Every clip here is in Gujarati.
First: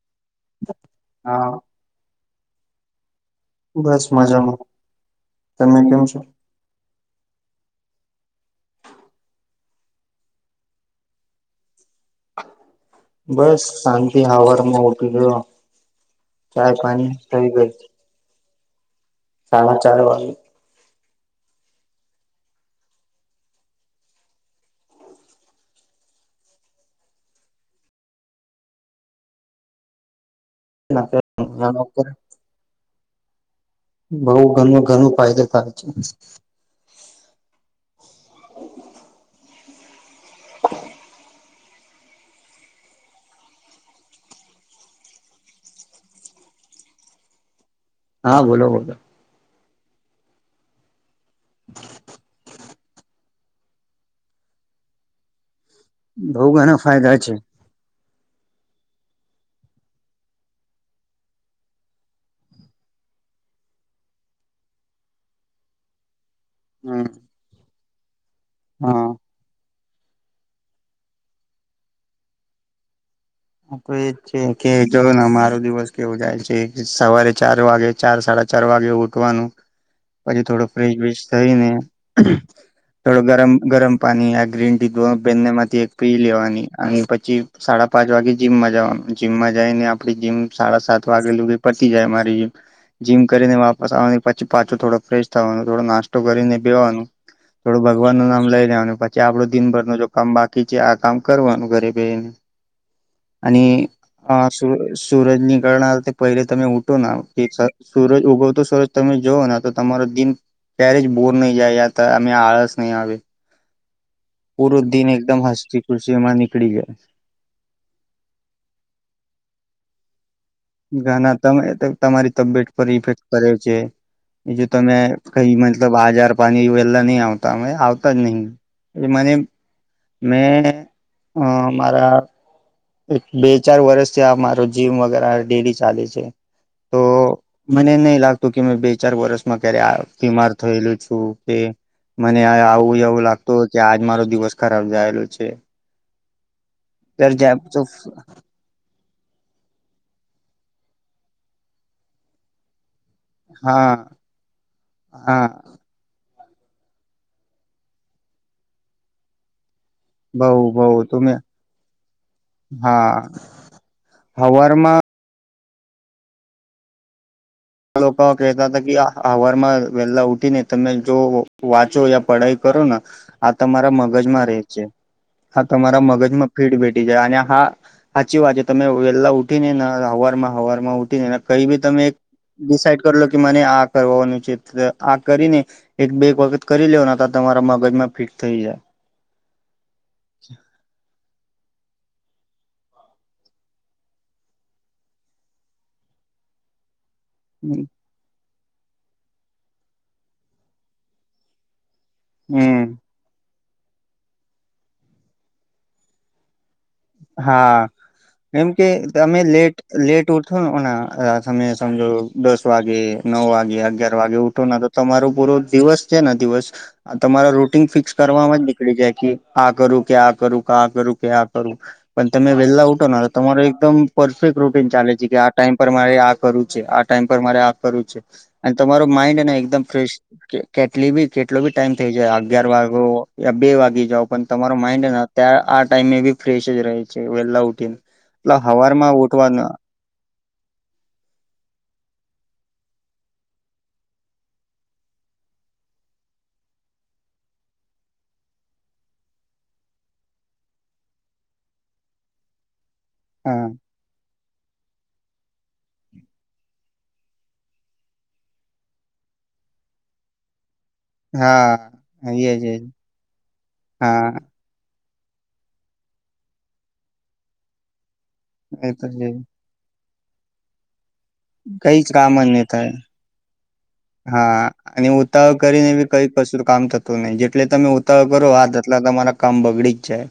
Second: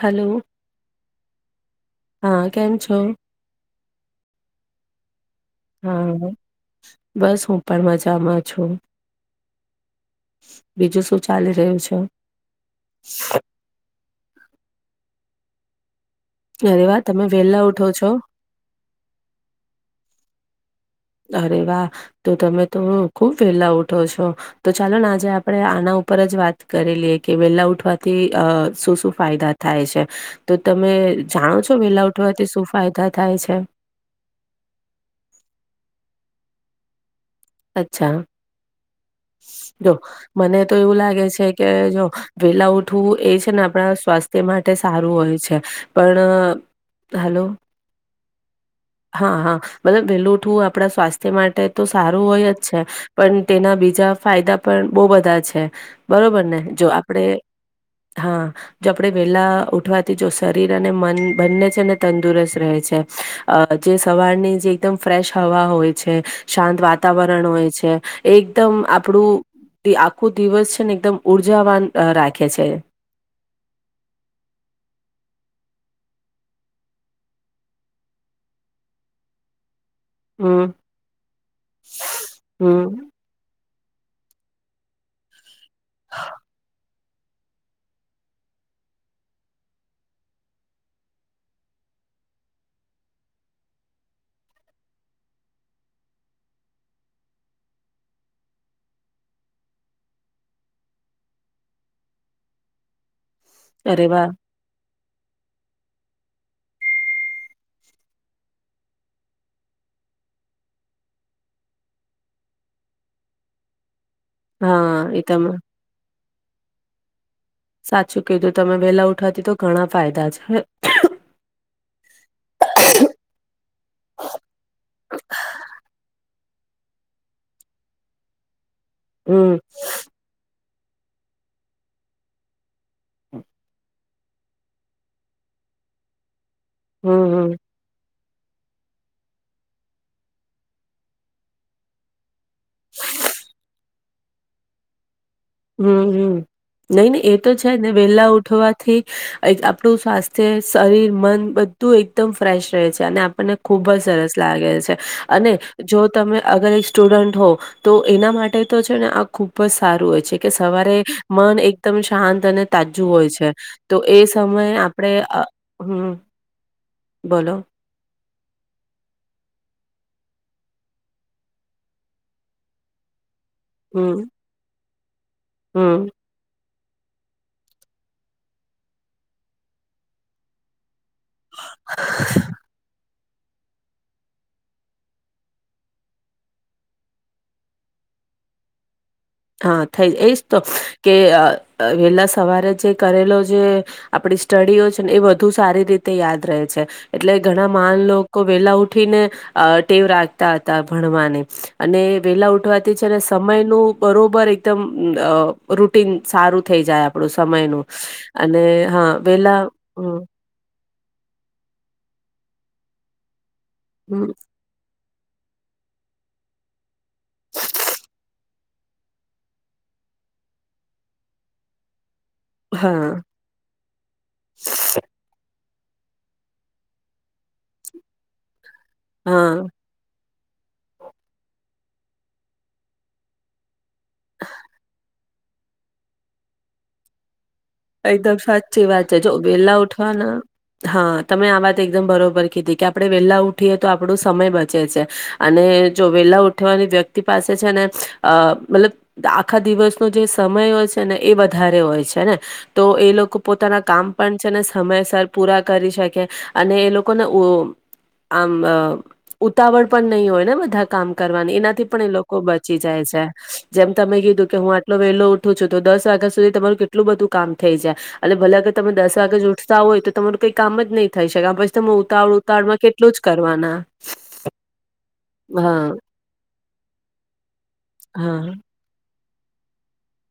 હલો. હા હા કેમ છો. બસ મજામાં. તમે કેમ હા છો બસ હું પણ મજામાં છું બીજું શું ચાલી રહ્યું છે. બસ શાંતિ હવાર. હ ઓકે ગ [inaudible] અરે વા તમે વેલા ઉઠો છો. સાર ચાર વાું. અરે વાહ તો તમે તો ખુબ વેલા ઉઠો છો તો ચાલો ને આજે આપણે આના ઉપર જ વાત કરી લઈએ કે વેલા ઉઠવાથી અ શું શું ફાયદા થાય છે. તો તમે જાણો છો વેલા ઉઠવાથી શું ફાયદા થાય છે. બઉ ઘણું ઘણું [inaudible] અચ્છા. [inaudible] મને તો એવું લાગે છે. કે જો વેલા ઉઠવું એ છે ને આપણા સ્વાસ્થ્ય માટે સારું હોય છે પણ હાલો હા બોલો બોલો. મતલબ વેલોુંઠું આપણા સ્વાસ્થ તે માટે તો સારું છે પણ તેના બીજા ફાયદા પણ બહ બધા છે બરોબર બઉ ને ઘણા જો ફાયદા આપડે છે હા જો આપણે વેલા ઉઠવાથી જો શરીર અને મન બંને છે અનેને તંદુરસ્ત રહે છે જે સવારની જે એકદમ ફ્રેશ હવા હોય છે શાંત હમ વાતતા વાતાવરણ હોય છે એકદમ હા આપણું આખો દિવસ છે ને એકદમ ઉર્જાવાન રાખે છે. હા તો એજ છે કે જો ને મારો દિવસ કેવો જાય છે સવારે ચાર વાગે ચાર સાડા ચાર વાગે ઉઠવાનું પછી થોડો હમ ફ્રિશ બિશ થઈ ને હમ થોડો ગરમ. ગરમ પાણી ગ્રીન ટી ધ બેને. એક પી લેવાની અને પછ. ી સાડા પાંચ વાગે, જ જીમ સાડા સાત વાગે પતી જાય મારી જીમ કરીને વાપસ આવવાની પછી પાછો થોડો ફેશ થવાનું થોડો નાસ્તો કરીને બેવાનું થોડું ભગવાન ન નામ લઈ લેવાનું પછી આપડો દિનભર ન કામ બાકી છે આ કામ કરવાનું ઘરે બેને. અને અરે વાહ અ સુ. સૂરજ નીકરણ પહેલે તમે ઉઠો સૂરજ ઉગવતો સૂરજ તમે જોઓ તો તમારો દિન ત્યારે જ બોર નહી જાય અમે આળસ નહીં આવે. પૂરો દિ હા એ એકદમ તમે હસ્તી ખુશ. જેમાં નીકળી ગયા. સાચું કીધું તમે વેલા ઉઠવાતી તો ઘણા ફાયદા છે. ઘણા તમે. તમારી તબિયત પર ઇફેક્ટ કરે છે એ જો તમે કઈ મતલબ આજાર. પાણી વહેલા નહી આવતા અ આવતા જ નહી. એ મને હમ મેં. હમ મારા એક હમ બે ચાર વર્ષથી આ મારો જીમ વગે ડેડી ચાલે છે તો હમ મને નહી લાગત તો કે મેં બે ચાર વરષમાં ક્યારે બીમાર થયેલું છું કે મને આવું એવું લાગતું કે આજ મારો દિવસ ખરાબ જયેલો હમ હમ નહી નને એ જ તો છે ને વેલા ઉઠવાથી આપણું સ્વાસ્થ્ય શરીર મન બધું એકદમ ફ્રેશ રહે છે ને આપણને ખુબ હા જ સરસ લાગે છે હા અને જો તમે અગર એક સ્ટુડન્ટ હો તો એના માટે તો છે ને આ ખુબ જ સારું હો છે બઉ કે બઉ સવારે તો મે મન એકદમ શાંત અને તાજું હા હોય છે તો એ સમયે હવારમાં આપણે હમ બોલો લોકો કહેતા હતા કે અવારમાં વેહેલા ઊઠી ને તમે જો વાંચો યા પઢાઈ કરો ને આ તમારા હમ મગજમાં રહે છે હા તમારા હમ મગજમાં ફીડ બેેટી જાય અને હા સાચી વાત છે તમે વેહેલા ઉઠીને ને હવાર માં હવારમાં ઉ કઈ ભી તમે એક ડિડ કર લો કે મને આ કરવાનું છે આ કરીને એક બે એક વખત કરી લેવ તો તમારા મગજમાં ફિટ થઈ જાય હા થઈ એજ તો કે વહેલા સવારે જે કરેલો જે આપડી સ્ટડીઓછે ને એ વધુ સારી રીતે યાદ રહે છે એટલે ઘણા માન લો વેલા ઉઠી ને ટેવ રાખતા હતા ભણવાને અને વેલા હમ ઉઠવાથી છે અને સમય [inaudible] બરોબર એકદમ રૂટન સારું થઈ જાય આપણું હા સમયનું અને એમ કે હા તમે વેલા લેટ હમ લેટ ઉઠથો નેના તમે સમજો દસ વાગે નવ વાગે અગિયાર હમ, વાગે ઉઠું ન તમારો પૂરો દિવસ છે ને દિવસ તમારા રૂટીન ફિક્સ કરવામાં જ નીકળી જાય કે આ કરું કે આ કરું કે આ કરું કે આ કરું પણ તમે વહેલા હા ઉઠોને તો તમારો એકદમ પરફેક્ટ રૂટીન ચાલે છે કે આ ટાઈમ પર મારે આ કરવું છે આ ટાઈમ પર મારે આ કરવું છે અને તમારો માઇન્ડ હા ને એકદમ ફ્રેશ કેટલી બી કેટલો બી ટાઈમ થઈ જાય અગિયાર વાગો યા બે વાગી જાઓ પણ તમારો માઇન્ડ ત્યારે આ ટાઈમે એ બી ફ્રેશ જ રહે વેલા ઉ એકદમ સાચી વાત છે જો વેલા ઉઠવા હા તમે આ વાત એકદમ બરોબર કીધી કે. આપણે વેલા ઉઠીએ તો આપણો સમય બચે છે અને જો વેલા ઉઠવાની વ્યક્તિ પાસે છે ને અ મતલબ આખા દિવસનો જે સમય હોય છે ને એ વધારે હોય છે ને. તો એ લોકો હા પોતાના કામ પણ છે ને સમયસર. પૂરા કરી શકે અને એ લોકોને આમ ઉતાવળ પણ નહીં હોય ને બધા. કામ કરવાની એનાથી પણ એ હા એજ લોકો બચી એજ જાય છે જેમ તમે હા કીધું કે હું. વેલો ઉઠું છું તો દસ વાગ્યા સુધી તમારું કેટલું બધું. કામ થઈ જાય. અનેટ ભલે અગર એ તમે તો દસ છે વાગે ઉઠતા હોય તો. તમાર કઈ કામ જ નહી. થઈ શકે આ પછી તમે કઈ જ કામ ઉતાવળ જ નહી ઉતાળમાં થાય કેટલું જ કરવાના. ઉતાળ હા કરીને બી કઈ કશું કામ થતું નહીિ જેટલે તમે ઉતાવળ હા કરો હાથટલા. મ કામ બગડી જાય.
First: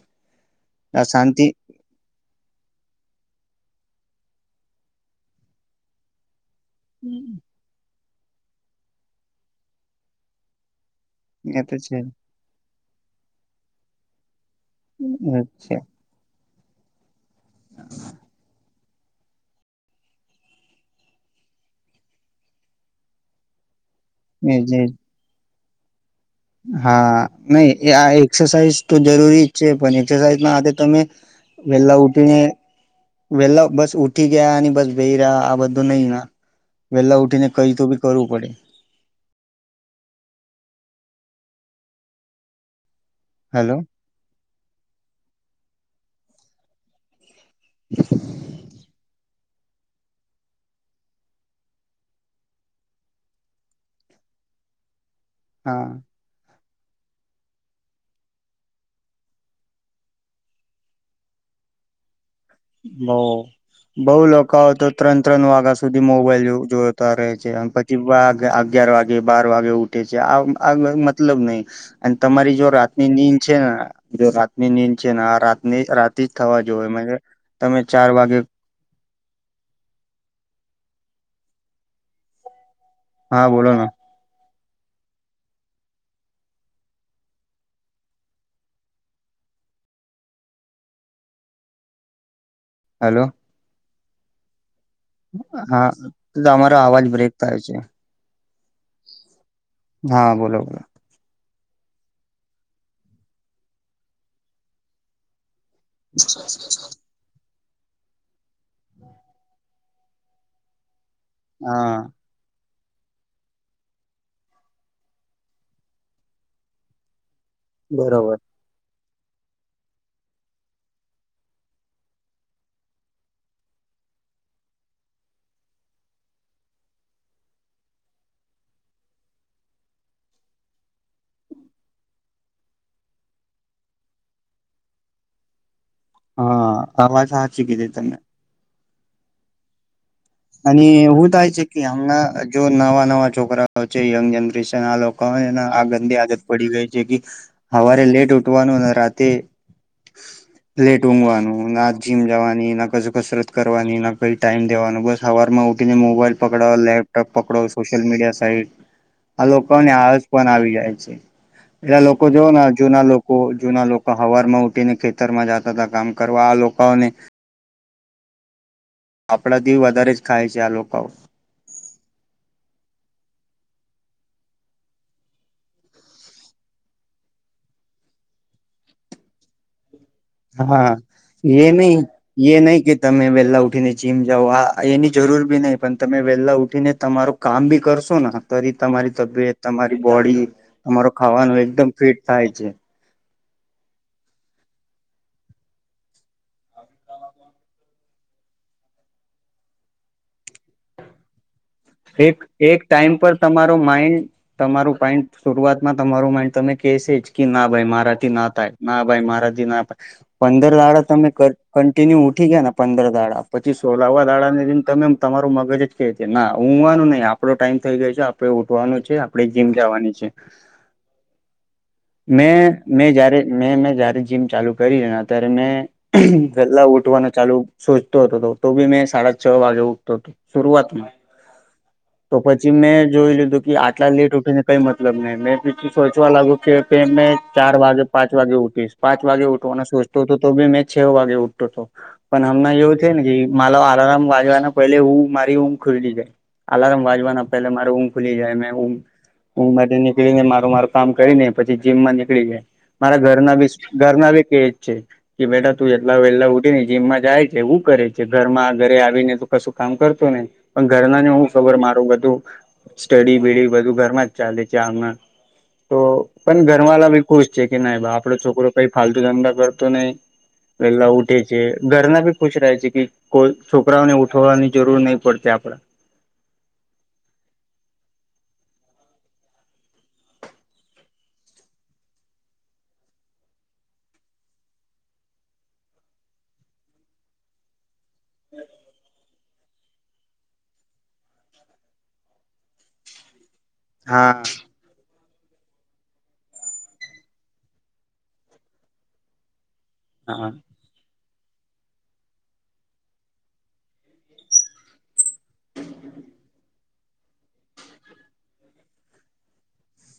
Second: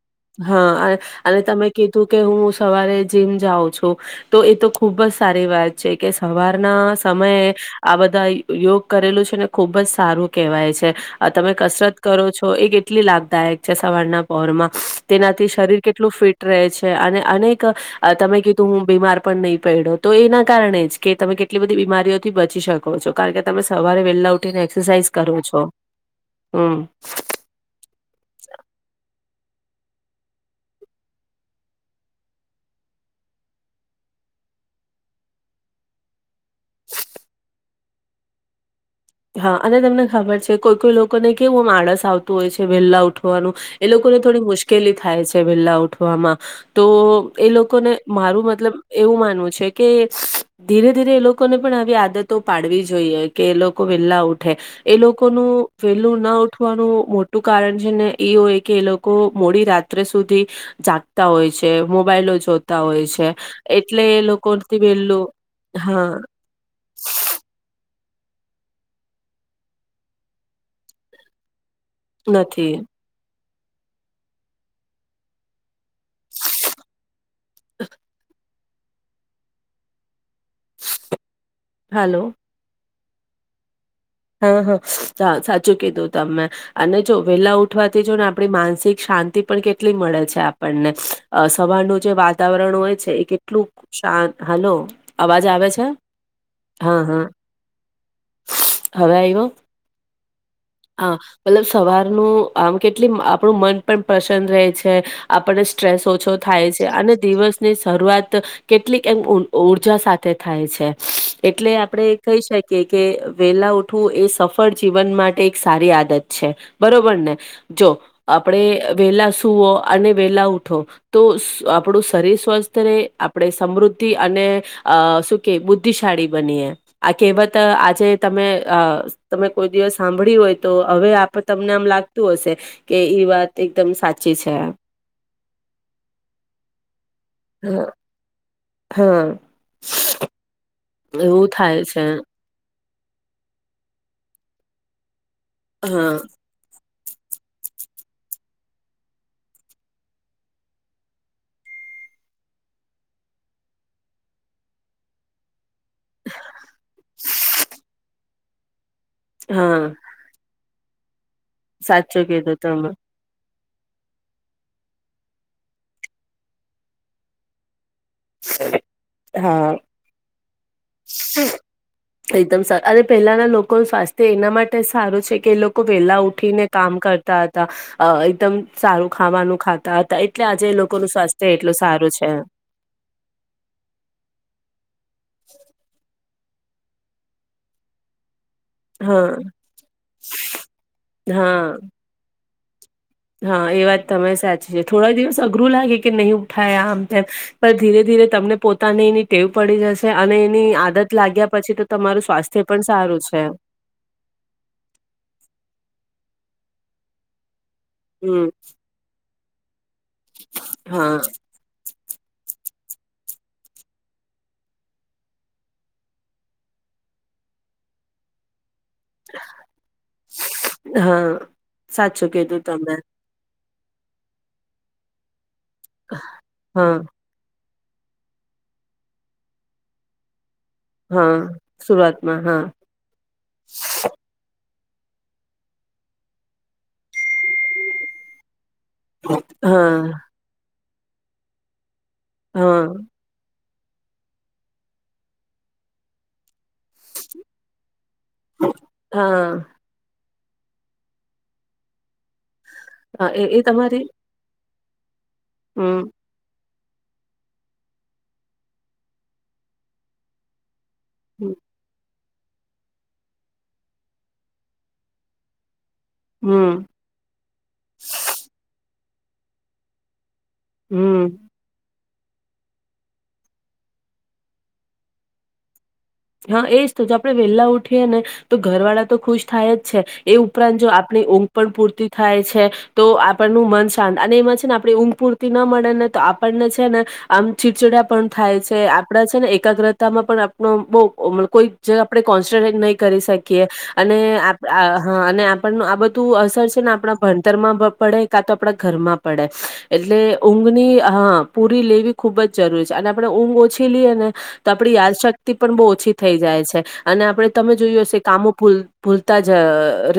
હા આ અને શાંતિ તમે કીધું કે હું સવારે જીમ જાઉં છું. તો એ તો ખુબ જ સારી વાત છે કે સવાર. ના સમયે આ બધા. યોગ કરેલું છે ને ખુબ જ સારું કહેવાય છે આ તમે એ તો કસરત છે કરો છો એ. કેટલી લાભદાયક છે સવારના પહર માં. તેનાથી શરીર અચ્છા કેટલું ફિટ. છે અને. અનેક તમે કીધું હું. બીમાર પણ નહી પડો તો એના કારણે જ કે તમે કેટલી બધી બીમારીઓથી બચી શકો છો કારણ કે તમે. સવારે વેલા ઉઠી ને એજ એજ એક્સરસાઇઝ કરો છો. હમ હા નહી આ એક્સરસાઇઝ તો જરૂરી. છે પણ એક્સરસાઇઝમાં તમે વેલા ઉઠીને વેલા બસ ઉઠી ગયા અને બસ વે રહ્યા આ બધું નહી ના વેલા ઉઠીને કઈ તો બી કરવું પડે. હા અને તમને ખબર છે કોઈ કોઈ લોકોને કેવું માળસ આવતું હોય છે વેલા ઉ. ઉઠવાનું હેલો એ લોકો ને થોડી મુશ્કેલી થાય છે વેલા ઉ. વામાં તો. એ લોકો ને મારું મતલબ એવું માનવું છે. કે ધીરે ધીરે એ લોકોને પણ આવી આદતો પાડવી જોઈએ કે લોકો. વેલા ઉઠે એ લોકો. કો હા વેલું ના. વાનું મોટું કારણ છે ને એ હોય કે એ લોકો મોડી રાત્રે સુધી જાગતા હોય છે મોબાઈલો. જોતા હોય છે બહ એટલે બઉ એ લોકો આવ લોકોથી તો ત્રણ વહેલું ત્રણ વાગ્યા સુધી હા મોબાઈલ જોતા રહે છે પછી. તે વાગ અગિયાર વાગે બાર વાગે ઉઠે છે. આ આ મતલબ નહી. અને તમારી જો નથી રાતની નીંદ છે ને જો રાતની નીંદ છે ને આ રાત ની રાતી જ થવા જોએ તમે ચાર વાગે હલો. હા બોલો ના. હા હા સા સાચું કીધું તમે. અને જો વેલા ઉઠવાથી જો ને આપણી માનસિક શાંતિ પણ કેટલી મળે છે આપણને. સવારનું જે વાત વાતાવરણ હોય છે હેલો એ કેટલું શાંત હલો અવાજ આવે છે? હા તમારો હા, અવાજ હા. બ્રેક થાય છે. હવે આઇવું. હા બોલો બોલો આ એ સવારનું આમ કેટલી આપણું મન પણ પ્રસન્ન રહે છે. આપને સ્ટ્રેસ ઓછો થાય છે. અને દિવસ ની શરૂઆત કેટલીક એમ ઉર ઉર્જા સાથે થાય છે. એટલે હા આપડે કહી શક કે કે વેલા ઉઠ કે એ સફળ જીવન માટે એક સારી આદત છે. બરોબર ને? જો બરોબર આપણે વેલા સુવો અને વેલા ઉઠો. તો આપણું શરીર સ્વસ્થ રહેે, આપણેે સમૃદ્ધિ અને શું કે બુદ્ધિશાળી બનીએ. આ કહેવત આજે તમે આ તમે કોઈ દિવસ સાંભળ્યું હોય તો, હવે આપ તમને આમ લાગતું હશે કે ઈ વાત એકદમ સાચી છે. હા અવાજ હાચી હા કીધી તમને હા. અને એવું થાય છે કે હમણા જો નવા નવા છોકરાઓ છે. યંગ જનરેશન આ લોક કોણ એના આ હા ગંદી આદત પડી ગઈ જે કે સવારે લેટ ઉઠવાનું ને રાતે લેટ ઊઘવાનું. ના જીમ જવાની, ના કજ કસરત કરવાની, ના કઈ ટાઈમ દેવાનું બસ હવારમાં ને મોબાઈલ પકડો, લેપટોપ પકડો, સોલ મીડિયા સાઈ આ લોકો હા ને આળસ પણ આવી જાય [inaudible] એલા લોકો સાચું જોવ કીધું તમે જૂના લોકો જૂના લોકો હવારમાં ઉઠીને ખેતરમાં જતા હતા કામ કરવા. આ લોકોને [inaudible] આપડા હા થી વધારે જ ખાય છ જાલકાઉ. એકદમ અને પહેલાના લોકોનું સ્વાસ્થ્ય એના માટે સારું છે કે એ લોકો વેલા ઉઠીને કામ કરતા હતા એકદમ સારું ખાવાનું ખાતા. હતા એટલે આજે એ હા લોકોનું સ્વાસ્થ્ય એ એટલું નહી સારું છે એ નહ કે તમે વહેલા ઉઠીને જીમ જાઓ આ એની જરૂર ભી નહીિ પણ તમે. વેલા ઉઠી ને તમારું કામ બી કરશો ને. તરી તમારી હા તબિયત તમારી બોડી તમારો ખાવાનું હા એકદમ ફિટ થાય છે. હા એ વાત તમે સાચી છે થોડા દિવસ અઘરું લાગે કે નહીં ઉઠાયા આમ તેમ પણ ધીરે ધીરે તમને પોતાને એની ટેવ પડી જશે અને એની આદત લાગ્યા. પછી તો તમારું એક સ્વાસ્થ્ય એક પણ ટાઈમ સારું પર છે તમારો માઇન્ડ તમારું પાઇન્ડ શરૂઆતમાં તમારું માઇન્ડ. તમે કહેસે જ કે ના. ભાઈ મારાથી હમ ના થાય ના ભાઈ મારાથી. જેના. પંદર વાડા હા તમે. તે ઉઠી ગયા ને પંદર દાડા પછી સોલાવા દાડા ને તમે તમારું મગજ કે છે ના. હું વાનું નઈ આપડો ટાઈમ થઈ ગયો છે આપડ. આપ જીમ જવાની છે હા સાચું મે કીધું તમે મે જારે મે. જયારે જીમ ચાલુ કરી ત્યારે. અનેં પહેલા હા ઉઠવાનું ચાલુ. સોચતો હતો તો બી મેં સાડા છ વાગે ઉઠતો હતોું. શરૂઆતમાં. હા તો સુરતમાં હા પછી મેં જોઈ લીધું કે આટલા લેટ ઉઠીને. કઈ મતલબ નહી મેં બીું સોચવા લાગુ કે મેં ચાર વાગે પાંચ વાગે ઉ. પાંચ વાગે ઉઠવાનો સોચતો હા હતો તો બે મે. છ વાગે ઉઠતો તો. પણ હમણા હા એવું છે ને કે. માલો આલારમ વાજવાના પહેલે હું મારી ઊં ખુલ્લી છે. અલાર્મ વાજવાના પે મારેમ ખુલી જાય મેમ હા હ. ને મારું માર કામ કરીને પછી જીમ માં. નીળ મારા હા એ ઘરના એ બી તમારી ઘરના બી કે. [inaudible] કે મેટા તું હમ એટલા વેલા. જેમમાં જાય છે એવું કરે છે ઘર માં ઘરે આવીને તો કશું કામ કરતો નહી. ઘરના ને હું હમ ખબર મારું બધું. સ્ટડી બીડી બધું ઘરમાં જ ચાલે છે આમણા. તો પણ હમ ઘરવાળા ભી ખુશ છે કે ના આપડો છોકરો કઈ. ફાાલતુ ધંદડા કરતો નહી. વેલા ઉઠે હમ. છે ઘરના ખુશ રહે છે કે કોઈ છોકરાઓને ઉઠવાની જરૂર નહી પડતી આપડે હા એજ તો જો આપણે વહેલા ઉઠીએ ને તો ઘરવાળા તો ખુશ થાય જ છે એ ઉપરાંત જો આપણી ઊંઘ પણ પૂરતી થાય છે તો આપણનું મન શાંત અને એમાં છે ને આપણી ઊંઘ પૂરતી ન મળે ને તો આપણને છે ને આમ ચીડછીડા પણ થાય છે આપણે છે ને એકાગ્રતામાં પણ આપણે બહુ બેકોઈ જગ આપણેે કોન્સન્ટ્રેટ નહીં કરી શકીએ [inaudible] અને હા આપણ આ બધું અસર છે ને આપણા ભણતરમાં પડે કા તો આપણા ઘરમાં પડે એટલે હા ઊંઘની હ પૂરી લેવી ખુબ જ જરૂરી છે અને આપણે ઊંઘ ઓછી લઈએ ને તો આપણી યાદશક્તિ પણ બહ ઓ ઓછી થઈ જાય છે અને આપણે તમે જોય હશે કામો ભૂલતા જ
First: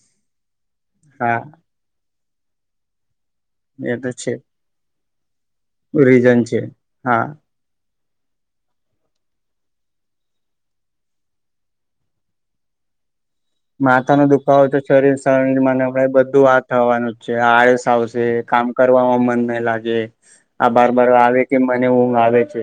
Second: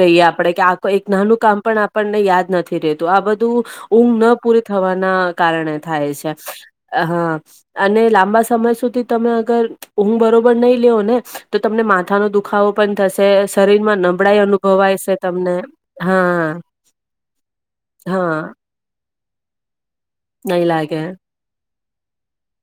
રહીએ આપણે કે આ એક નાનું હા કામ પણ આપ યાદ નથી રતું આ બધું એ તો ઊંઘ છે ન પૂરી થવાની ના કારણે થાય છે હા અને લાંબા સમય સુધી તમે અગર ઊંઘ બરો લે ને તો તમને માથા નો દુખાવો પણ થશે શરીરમાં માથા ન નબળાઈ દુખાવોય તો અનુભવાય શરીર છે તમને શરીર મને બધું હા વા થવાનું જ છે આળસ આવશે હા કામ કરવાવામાં મન મે લાગે નહી આ બાર લાગે બાર આવે કે વું આવે છે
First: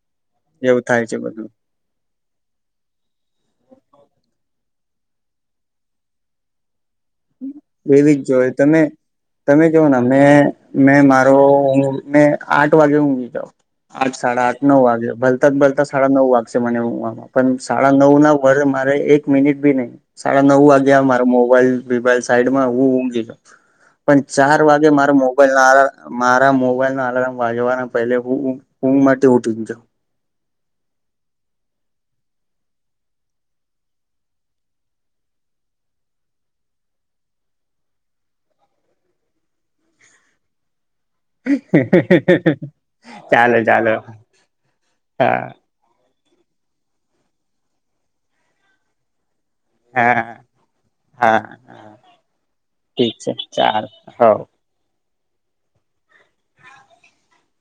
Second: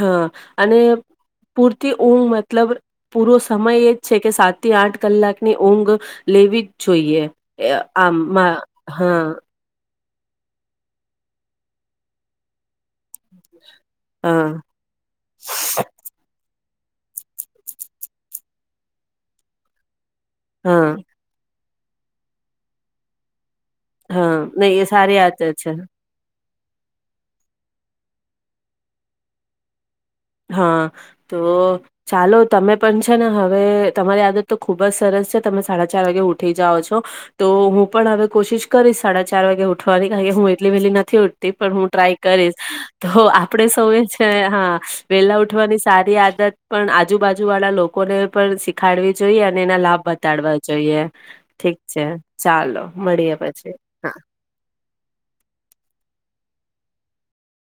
હા અને એવું થાય છે બધું પૂરથી ઊંઘ મતલબ પૂરો સમય એ જ છે કે સાત થી આઠ કલાકની ઊંઘ લેવી જોઈએ એ એવી જ જોય આમાં તમે હા તમે કેવો ને મે મારો હું મે આઠ વાગે હું હુઈ જાઉં. આઠ સાડા હા આઠ નવ વાગે ભલતા જ ભલતા સાડા નવ વાગશે તે મને ઊંઘવામાં પણ સાડા નવ ના વાગે મારે એક મિનિટ ભી નહીં. સાડા નવ હા વાગ્યા મારો મોબાઈલ ભીભાઈલ સાઈડમાં હું ઊંઘી જઉં. પણ હા ચાર નહી એ વાગે મારા સારી આદત મોબાઈલ ના છે. આલારામ માં મારા મોબાઈલના આલાર્મ વાગવાના પહેલે હું ઊંઘ ઊંઘમાંથી ઉઠી જ જઉં. હા તો ચાલો તમે પણ છે ને હવે તમારી આદત તો ખુબ જ સરસ છે. તમે સાડા ચાર વાગે ઉઠી જાઓ છો તો હું પણ હવે કોશિશ કરીશ સાડા ચાર વાગે ઉઠવાની કારણ કે હું એટલી વહેલી નથ નથી ઉઠતી પણ હું ટ્રાય કરીશ તો ચાલો આપણે ચાલો સૌએ છે ને હા વેલા હા ઊઠવાની સા સારી આદત પણ આજુબાજુ વાળા લોકોને પણ શીખાડવી જ જોઈએ અને એના લાભ હા બતાડવા જોઈએ. હા ઠીક છે ચાલો ઠીક છે મળીએ પછી ચાલ હા હવ